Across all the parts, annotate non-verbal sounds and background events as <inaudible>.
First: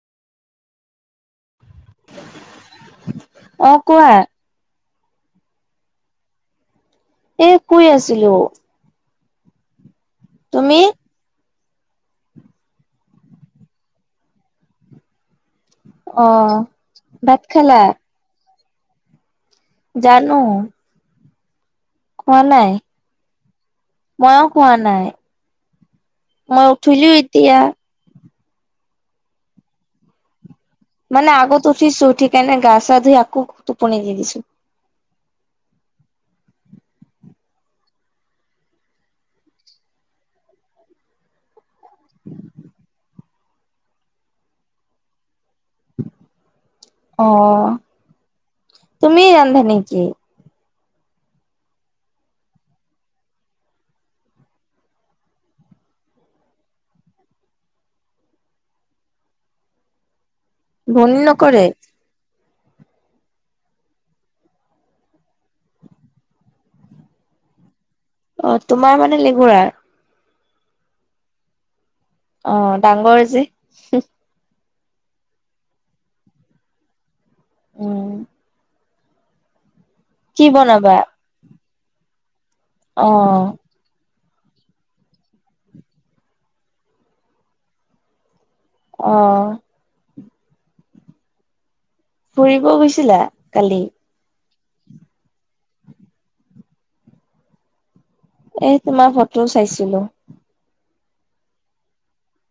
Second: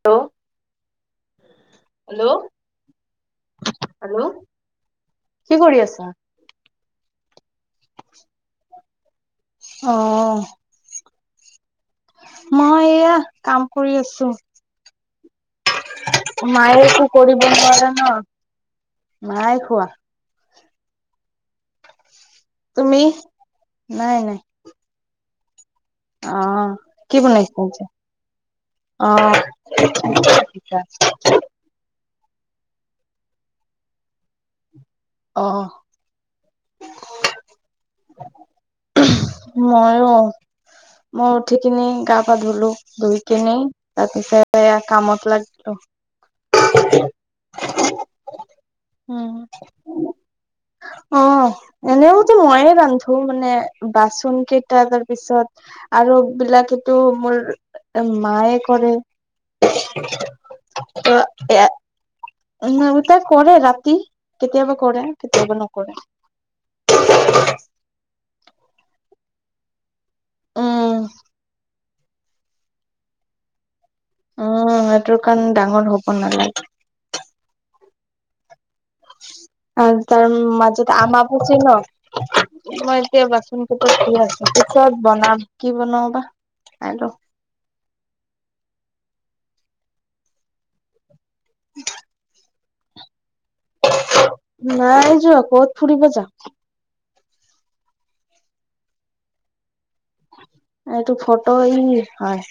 Hello. অ', কোৱা। কি কৰি আছা? এ শুই আছিলো। অ'। তুমি মই এয়া কাম কৰি আছো। অ মায়ে একো ভাত কৰিব খালা নোৱাৰা ন। নাই খোৱা, জানো। খোৱা নাই তুমি? মইও খোৱা নাই। মই অহ উঠিলো কি এতিয়া বনাইছা অহ। মানে আগত উঠিছো ঠিক কাই নে গা চা ধুই আকৌ টোপনি দি দিছো অহ। ময়ো মই উঠি কিনি গা পা ধুলো, ধুই কিনি তাৰ পিছত কামত লাগ অ, তুমি উম। ৰান্ধা নেকি? অ', এনেওতো ময়ে ৰান্ধো মানে বাচন কেইটা তাৰপিছত আৰু বিলাক এইটো মোৰ মায়ে কৰে। বমি নকৰে। উ টা কৰে ৰাতি কেতিয়াবা কৰে কেতিয়াবা নকৰে। <inaudible> অ তোমাৰ মানে লেগোৰাৰ। উম। অ ডাঙৰ যে। উম সেইটোৰ কাৰণ ডাঙৰ হ'ব নালাগে। উম আৰু তাৰ কি মাজতে বনাবা আম বচ ন' মই অ এতিয়া বাচন কট ধু আছো ত পিছত বনাম কি বনাও বা চাই লওঁ। অ'। <inaudible> ফুৰিব গৈছিলা কালি। নাই যোৱা ক'ত ফুৰিব যা এ তোমাৰ ফটোও চাইছিলো। এইটো ফটো ই হয়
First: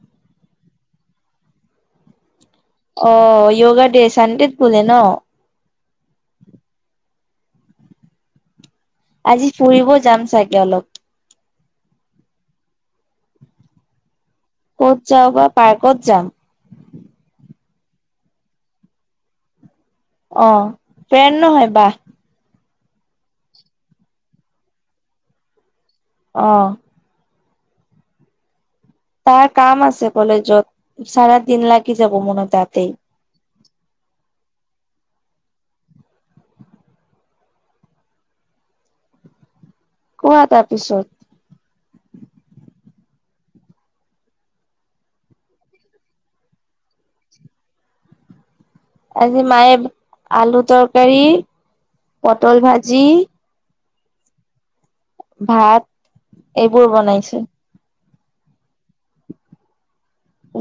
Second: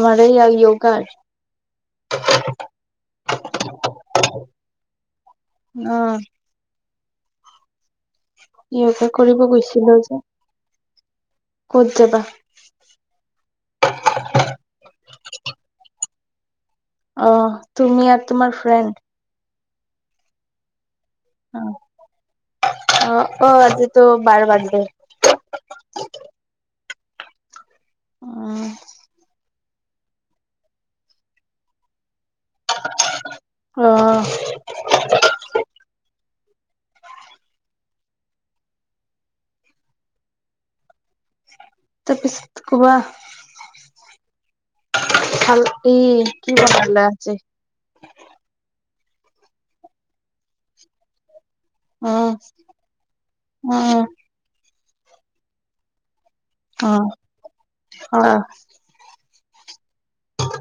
আমাৰ এই য়োগাৰ <inaudible> অ', য়োগা ডে চানডেত ভলে <unintelligible> ন' অ'। সিহঁতে কৰিব আজি ফুৰিব গুছিলো। যাম চাগে অলপ, ক'ত যাবা? ক'ত যাওঁ বা পাৰ্কত যাম। অ', তুমি আৰু তোমাৰ ফ্ৰেণ্ড। অ', ফেন নহয় বাহ অ', অ', আজিটো বাৰ বাৰ্ডদে। আহ। উম, তাৰ কাম আছে কলেজত চাৰ দিন লাগি যাব মনত তাতেই, আহ। কোৱা তাৰ পিছত। তাৰপিছত কোৱা। খাল ই কি বনালা আজি? আজি মায়ে আলু তৰকাৰী, উম, পটল ভাজি। অ', ভাত এইবোৰ বনাইছে। অ'।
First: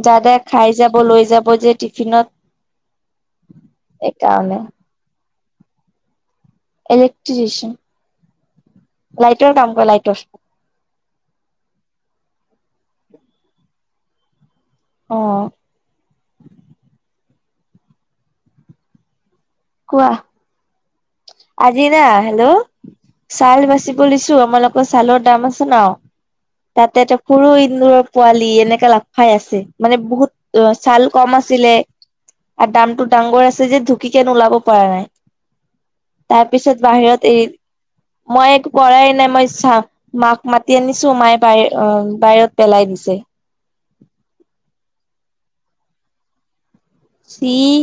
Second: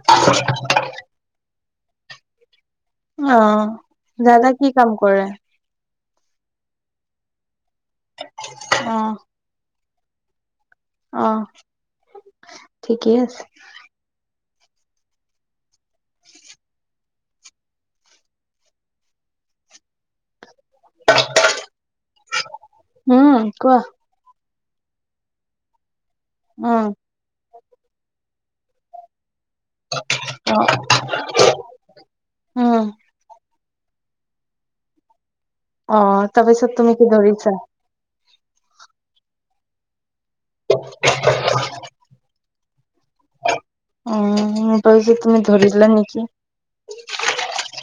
দাদা খাই যাব লৈ যাব যে টিফিনত অ', দাদা সেইকাৰণে। কি কাম কৰে? ইলেক্ট্ৰিচিয়ান লাইটৰ কাম কৰে লাইটৰ। আহ ঠিকেই আছে। অ'। <inaudible> কোৱা। আজি না হেল্ল', উম, ছাল কোৱা বাচিব লছো আমালোকৰ ছালৰ দাম আছে ন'। উম, তাতে এ ত সৰু এন্দুৰৰ পোৱালি এনেকা লাভ খাই আছে। মানে বহুত অ ছাল কম আছিলে আৰু উম। দামতটো ডাঙৰ আছিল। যে ঢুকি কেন ওলাব পৰা নাই। অ', তাৰ তাৰপিছত পিছত তুমি কি বাহিৰত এ ধৰিছা? মই একো পৰাই নাই, মই চা মাক মাতি আনিছো মায়ে বাই অ', বাহিৰত পেলাই দিছে। অ', মোৰ ভাবছো তুমি ধৰি দিলা নেকি। চিয়,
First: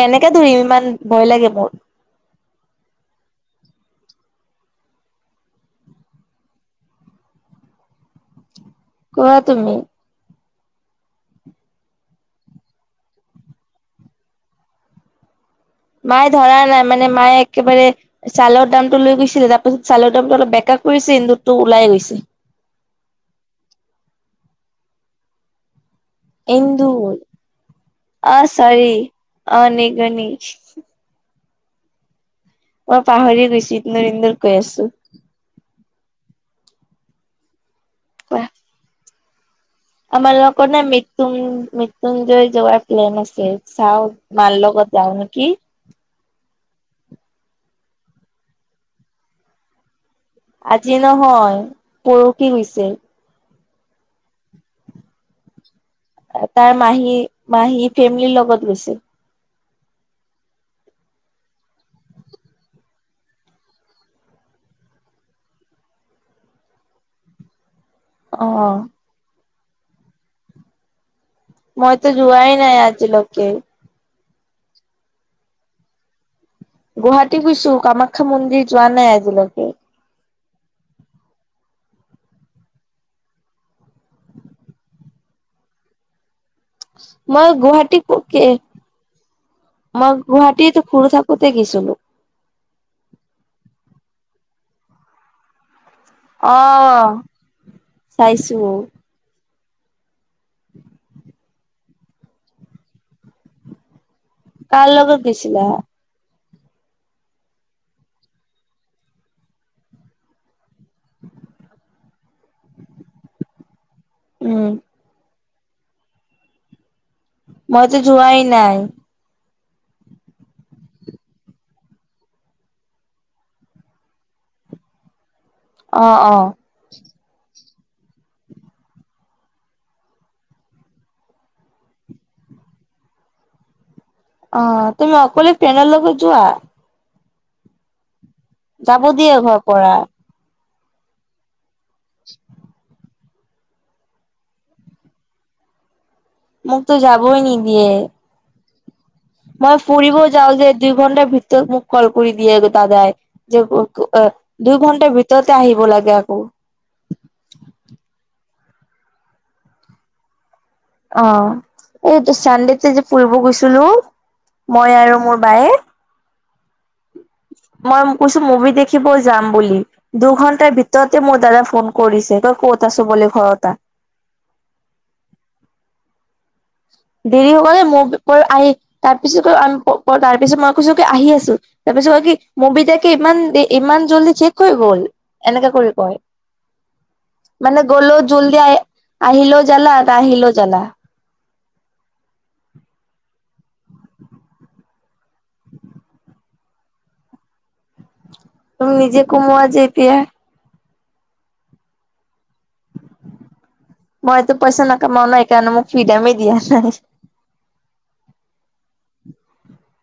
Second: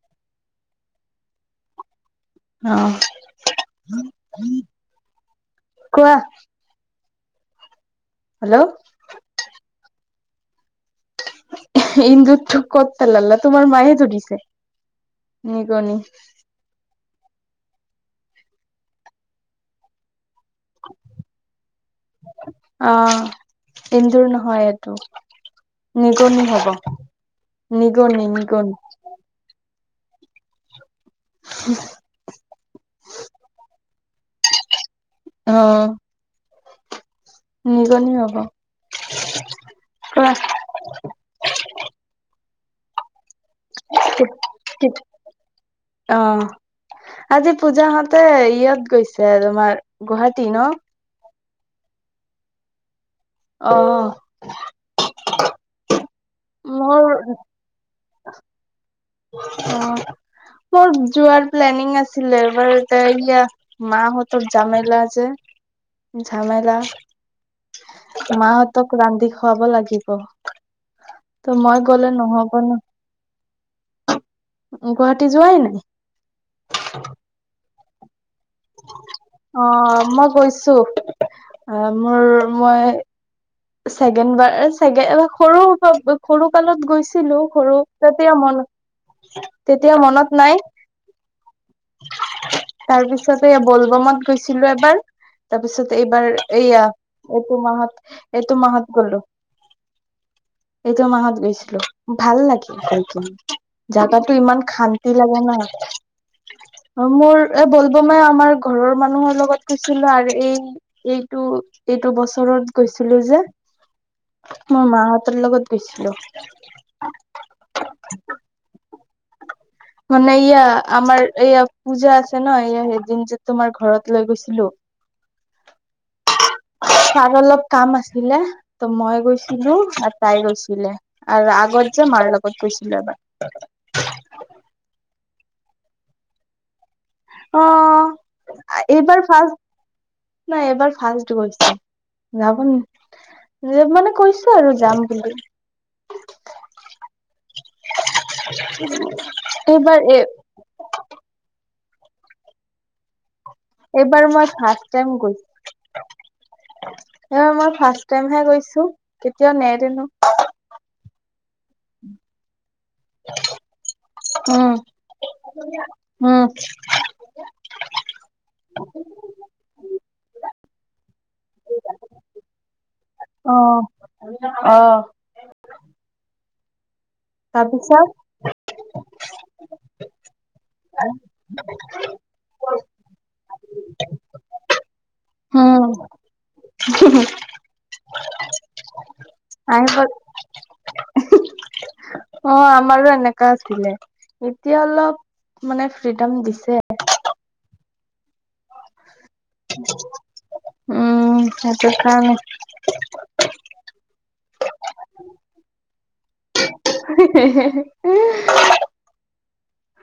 কেনেকে ধৰিলে ইমান ভয় লাগে মোৰ। অ' কোৱা। হেল্ল'। কোৱা তুমি? ইন্দুতটো ক'ত পেলালা তোমাৰ মায়ে ধৰিছে। নিগনি মায়ে ধৰা নাই মানে মায়ে একেবাৰে চাউলৰ দামটো লৈ গৈছিলে। তাৰপাছত চাউল একদম অলপ বেকআপ কৰিছে ইন্দুতটো ওলাই গৈছে হয়, এইটো। নিগনি হ'ব। এন্দুৰ নিগনি, আহ নিগনি চৈৰিৰ অ' নিগনি। হ'ম। মই পাহৰিয়ে গৈছোঁ এন্দুৰ এন্দুৰ কৈ আছোঁ। অ', নিগনি হ'ব। কোৱা। কোৱা। আমাৰ লগত নে মৃত্যুন্ মৃত্যুঞ্জয় যোৱাৰ প্লেন আ ছে চাও মালগত যাও নেকি। অ আজি পূজা হতে ইয়াত গৈছে তোমাৰ গুৱাহাটী ন আজি নহয় পৰখি গৈছে। অ। তাৰ মোৰ মাহী-মাহী ফেমলিৰ লগত গৈছিল। অ। মোৰ যোৱাৰ প্লেনিং আছিলে এবাৰ তে এয়া মাহঁতৰ জামেলা যে। ঝামেলা। অ। মাহঁতক ৰান্ধি খুৱাব লাগিব। ত' মই মইতো গলে যোৱাই নহ'ব নাই ন। আজিলৈকে গুৱাহাটী যোৱাই নাই? গুৱাহাটী গৈছো কামাখ্ অ মই গৈছো। অ', মোৰ মই ছেকেণ্ড বাৰ সৰু সৰু কালত গৈছিলো মই সৰু গুৱাহাটী তাতে কে মন তেতিয়া মই মনত নাই গুৱাহাটীত সুৰো থাকোতে গেছিলো। তাৰ পিছতে বলবমত গৈছিলো এবাৰ তাৰপিছত এইবাৰ এইয়া অ। এইটো মাহত এইটো চাইছো মাহত গলো। এইটো মাহত গৈছিলো। ভাল লাগিল গৈ কিনে, জাগা তো ইমান কাৰ শান্তি লগত লাগে ন' গৈছিলা অ মোৰ এ বলবোমে আমাৰ ঘৰৰ মানুহৰ লগত গৈছিলো আৰু এই এইটো এইটো বছৰত গৈছিলো যে উম মোৰ মাহঁতৰ লগত। গেইছিলো। মইতো যোৱাই নাই। মানে ইয়া আমাৰ এইয়া পূজা আছে ন এইয়া সেইদিন যে তোমাৰ ঘৰত লৈ গৈছিলো হয় অ', অ'। আৰু অলপ কাম আছিলে ত মই গৈছিলো আৰু তাই গৈছিলে আৰু আগত যে মাৰ লগত গৈছিল ছিল ন অ তুমি অকলে পালৰ লগ লগত যোৱা অ যাব এইবাৰ দিয়ে ফাৰ্ষ্ট ঘৰ পৰা নাই এবাৰ ফাৰ্ষ্ট গৈছে যাব ন যে মানে কৈছো আৰু যাম বুলি মোক তো যাবই নি দিয়ে <inaudible> মই এইবাৰ ফুৰিব এ যাওঁ যে দুই ঘণ্টাাৰ ভিতৰত মোক কল কৰি দিয়ে গ দাদাই। যে এইবাৰ মই দুই ফাৰ্ষ্ট ঘণ্টাাৰ ভিতৰতে আহিব লাগে আকৌ। স মই ফাৰ্ষট টাইমহে গৈছো কেতিয়াও নেদেনো। অ। এইটো চানডেতে যে ফুৰিব গৈছিলো উম মই আৰু মোৰ বায়ে <inaudible> মই কৈছো মুভি দেখিব যাম বুলি দুঘন্টাৰ ভিতৰতে মোৰ দাদা ফোন কৰিছে তই ক'ত? ছো বুলি ঘৰট আহ অহ। দেৰি হ'ব নে মোৰ আহি তাৰ পিছত তাৰ পিছত মই কৈছো কি আহি আছো। তাৰপিছত কি মুভিটাকে ইমান দে ইমান জল্দি চেক হৈ গ'ল এনেকা উম কৰি কয়। <inaudible> মানে গলো জলদি আহ আহিল জালা আহিব না আহিলো জালা। অ আমাৰো এনেকা আছিলে এতিয়া অলপ মানে ফ্ৰীডম দিছে। তুমি নিজে কোমোৱা য এতিয়া উম সেইটো কাৰণে মইতো পইচা নাকামাও ন সিকাৰণে মোক ফ্ৰীডমে দিয়া নাই <unintelligible> <inaudible>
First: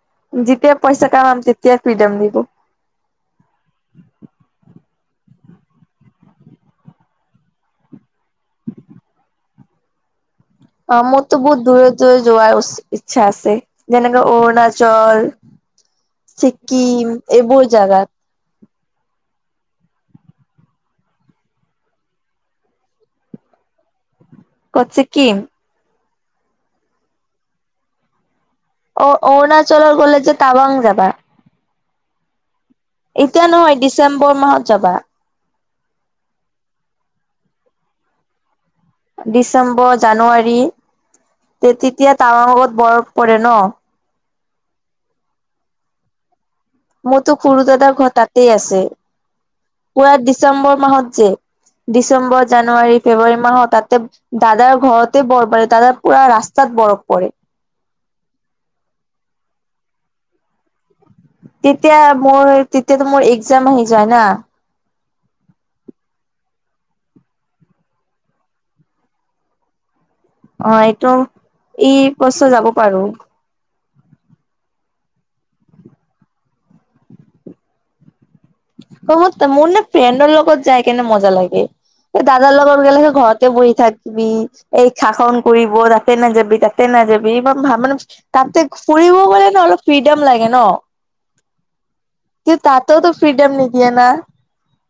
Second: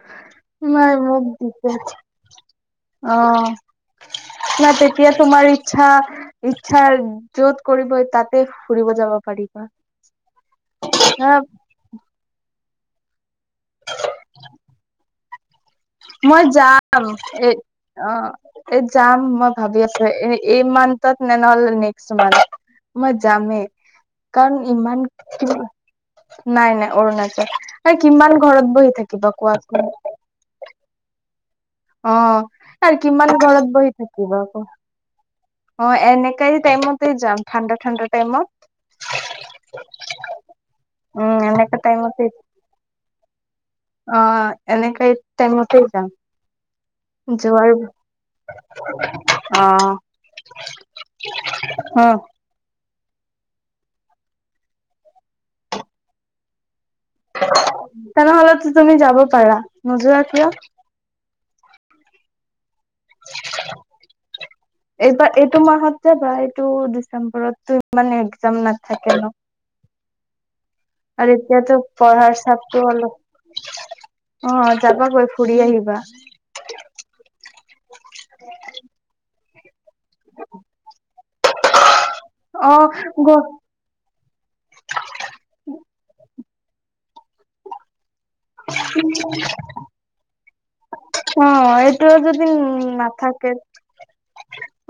যেতিয়া মাৰ পইচা মোক কামাম দি তেতিয়া ফ্ৰীডম দিব অ <unintelligible> কিয় তোমাৰ ইচ্ছা ইচ্ছাৰ য'ত কৰিবই তাতে ফুৰিব যাব পাৰিবা। অ মইতো আহ বহুত দূৰে দূৰে যোৱাাই উচিত। ইচ্ছা আছে যেনেকে অৰুণাচল মই যাম ছিকিম এ এইবোৰ জাগাত অ এ যাম মই ভাবি আছো এ এই মান্থত নে নহ'লে নেক্সট মান্থ মই যামেই। কাৰণ ক'ত ইমান কি ছিকিম নাই নাই অৰুণাচল কিমান ঘৰত বহি অ থাকিব কোৱা অৰুণাচলৰ গ'লে যে টাৱাং যাবা অ আৰু কিমান এতিয়া ঘৰত নহয় বহি ডিচেম্বৰ থাকিবা আকৌ। মাহত যাবা অ এনেকাই টাইমতে যাম ঠাণ্ডা ঠাণ্ডা টাইমত। ডিচেম্বৰ জানুৱাৰী উম তে এনেকা তেতিয়া টাইমতে তাৱাৰত মগত বৰফ পৰে ন? অ এনেকে টাইমতে যাম। মতো খৰুু যোৱাৰ দাদাৰ ঘৰ তাতেই আছে। অ', পুৰা ডিচেম্বৰ মাহত যে অ', ডিচেম্বৰ জানুৱাৰী ফেব্ৰুৱাৰী মাহত তাতে দাদাৰ ঘৰতে বৰবাৰেী দাদাৰ পুৰা ৰাস্তাত বৰফ। পৰে তেনেহলেতো তুমি যাব পাৰা নোজোৱা কিয়? তেতিয়া মই তেতিয়াতো মোৰ একজাম আহি যায় না। এইবাৰ এইটো মাহত যাবা এইটো ডিচেম্বৰতটো ইমান একজাম নাথাকে ন? অ এইটো আৰু এতিয়াতো এই পঢ়াৰ বছৰ যাব চাপটো পাৰো অলপ অ যাবা গৈ ফুৰি আহিবা। মোৰ নে ফ্ৰেণ্ডৰ লগত যায় কেনে মজা লাগে। দাদাৰ লগত গ সে ঘৰতে বহি থাকিবি এই্ষা খন কৰিব তাতে নাযাবি তাতে নাযাবি। <unintelligible> তাতে ফুৰিব গলে ন অলপ ফ্ৰিডাম লাগে ন অ', এইটো যদি কিন্তু ততেওতো নাথাকে ফ্ৰীডম নিদিয়ে না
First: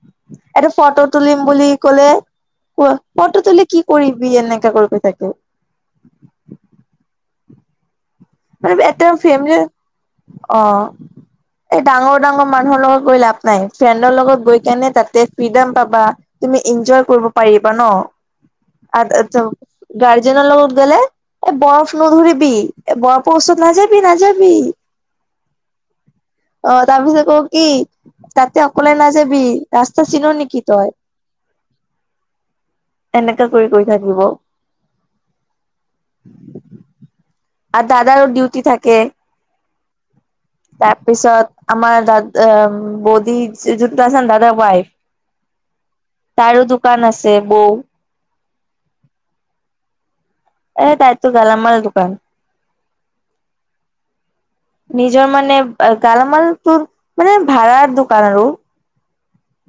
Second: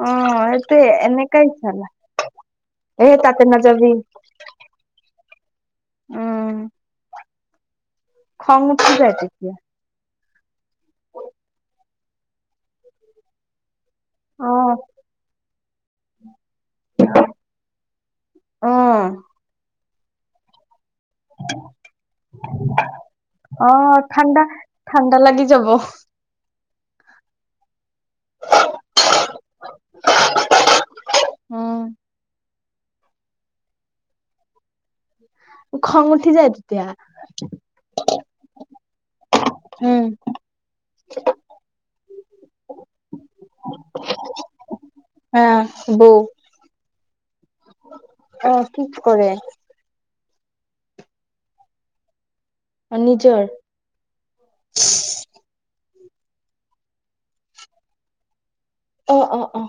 অ', এটা সেইটোৱে ফটো তুলিম এনেকাই বুলি চালা ক'লে ক এ ফটো তাতে তোুলি কি নাযাবি কৰিবি এনেকা কৰিবি থাকে উম। খং মানে উঠি এটা যায় তেতিয়া ফেমলিৰ অ এই ডাঙৰ ডাঙৰ মানুহৰ লগত গৈ লাভ নাই। ফ্ৰেণ্ডৰ লগত গৈ অ', কেনে তাতে ফ্ৰীডম পাবা, তুমি ইনজয় কৰিব পাৰিবা ন? আ অ', আ্ গাৰ্জেনৰ লগত গলে এ বৰফ নধৰিবি এ বৰফৰ ওচৰত নাযাবি অ', ঠাণ্ডা নাযাবি। ঠাণ্ডা লাগি যাব অ তাৰপিছত কব কি, তাতে অকলে নাযাবি ৰাস্তা চিন নেকি তই। উম। এনেকে কৰি কৈ থাকিব। খং উঠি যায় তেতিয়া। আৰু দাদাৰো ডিউটি থাকে। উম। তাৰপিছত আমাৰ দাদ আম বৌদি যোনটো আছে দাদাৰ ৱাইফ আহ বৌ। কান আছে বৌ। অ কি কৰে? এ তাইতো গালা মাল দোকান। নিজৰ নিজৰ মানে আ গালামাল তোৰ মানে ভাড়াৰ দোকান আৰু। অ অ অহ।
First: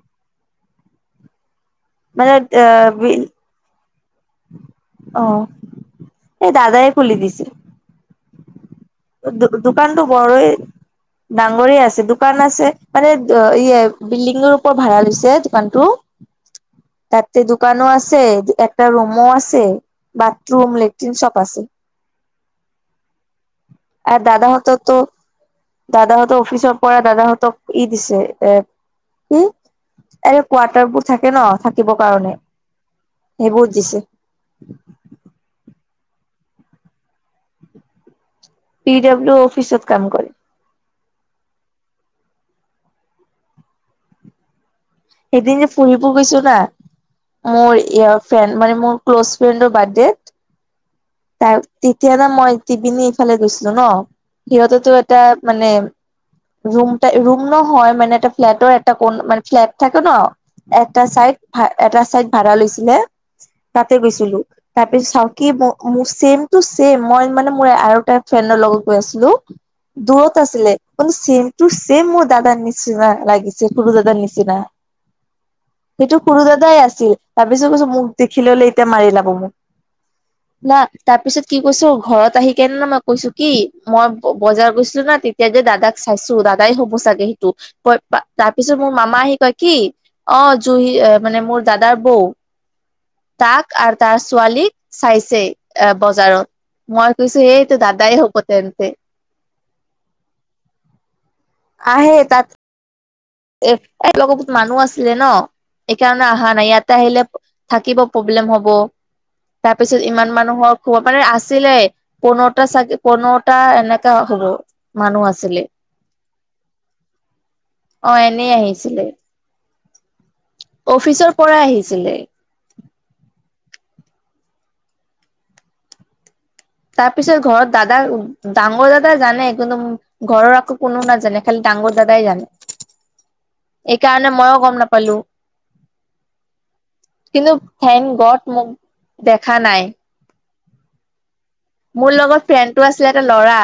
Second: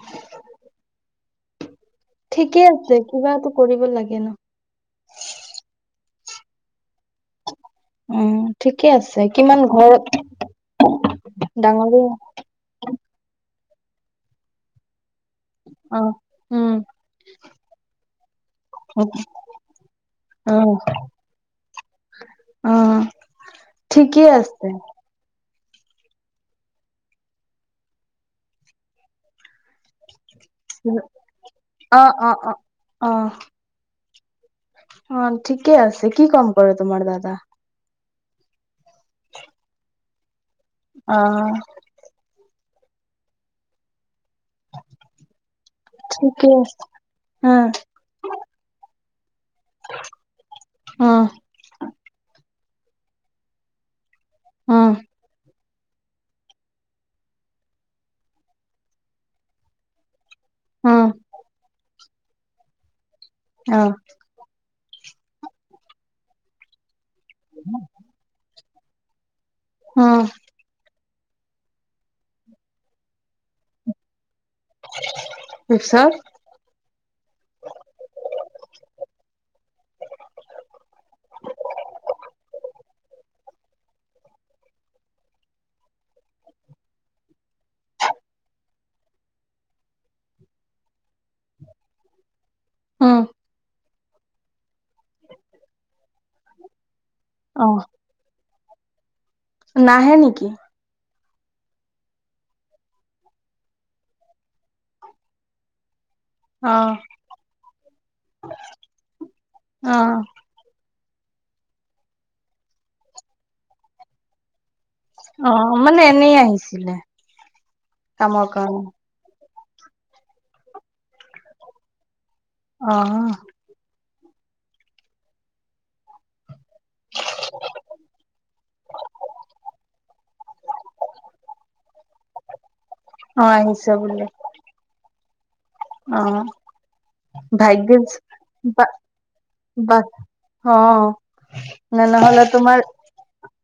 মানে আহ বিল কিবা এটা কৰিব লাগে ন। অঁ। এ দাদাই খুলি দিছিল। উম ঠিকে আছে কিমান দোকানতো ঘৰত বৰই ডাঙৰে আছে দোকান আছে মানে ইয়ে বিল্ডিঙৰ ওপৰত ভাড়া লৈছে দোকানতো। অ'। উম। ততে দোকানো আছে একটা ৰুমো আছে বাথৰুম, লেট্ৰিন সব আছে। অহ। আৰু দাদা হঁতৰতো দাদাহঁতৰ অফিচৰ পৰা দাদাহঁতক ই দিছে এ ই আৰে কোৱাৰ্টাৰবোৰ থাকে ন থাকিবৰ অ' অ' কাৰণে অ' অ' সেইবোৰত দিছে। অ ঠিকে আছে, কি কাম কৰে তোমাৰ দাদা? পি ডাব্লিউ অফিচত কাম কৰে। অঁহ। সেইদিন যে ফুৰিব গৈছো ঠিকে না আছে। উম, মোৰ ইয়াৰ ফ্ৰেণ্ড মানে মোৰ ক্ল'জ ফ্ৰেণ্ডৰ বাৰ্থডে। উম, তাৰ তেতিয়া না মই টিপিনী ইফালে গৈছিলো ন, উম, সিহঁতেতো এটা মানে ৰুম টাই ৰুম নহয় মানে এটা ফ্লেটৰ এটা কন মানে ফ্লেট থাকে ন এটা উম, চাইড ভা এটা চাইড ভাড়া লৈছিলে অ তাতে গৈছিলো। তাৰপিছত চাও কি মোৰ ছেম টু ছেইম মই মানে মোৰ আৰু এটা ফ্ৰেণ্ডৰ লগত গৈ আছিলো উম, দূৰত আছিলে মানে ছেম টু ছেইম মোৰ দাদাৰ নিচিনা লাগিছে সৰু দাদাৰ নিচিনা। চিনা। তাৰপিছত সেইটো সৰু দাদাই আছিল তাৰপিছত কৈছোঁ মোক দেখি ললে এতিয়া মাৰি লাব মোক। <inaudible> তাত তাৰপিছত কি কৈছো ঘৰত আহি কেনে ন মই কৈছো কি, মই বজাৰ গৈছিলো না তেতিয়া যে দা দাদাক চাইছো দাদাই হ'ব চাগে সেইটো, ক তাৰপিছত মোৰ মামা আহি কয় কি অঁ ত হি এ মানে মোৰ দাদাৰ বৌ উম, তাক আৰু তাৰ ছোৱালীক চাইছেই এ বজাৰত। মই কৈছো অ' এইটো দাদাই হ'ব তেন্তে। নাহে নেকি? আহে তাত এ তাই লগৰ বহুত মানুহ আছিলে ন এ স কাৰণে অহা নাই ইয়াতে অ' আহিলে থাকিব প্ৰব্লেম হব তাৰপিছত অ'। ইমান মানুহক হব মানে আছিলে পোন্ধৰটা চাগে পোন্ধৰটা এনেকা হ'ব মানুহ আছিলে অ' মানে এনেই আহিছিলে অ' কামৰ এনেই কাৰণে আহিছিলে অফিচৰ পৰা আহিছিলে অ', তাৰ পিছত ঘৰত দাদা ডাঙৰ দাদা জানে কিন্তু ঘৰৰ আকৌ কোনো নাজানে খালি দাদা ডাঙৰ দাদাই জানে অ', আহিছ বুলি এইকাৰণে মইও গম নাপালো অ', কিন্তু ভাগ্যে থেংক গড মোক দেখা নাই বা অ', ন মোৰ নহলে লগত তোমাৰ ফ্ৰেণ্ডটো আছিলে এটা ল'ৰা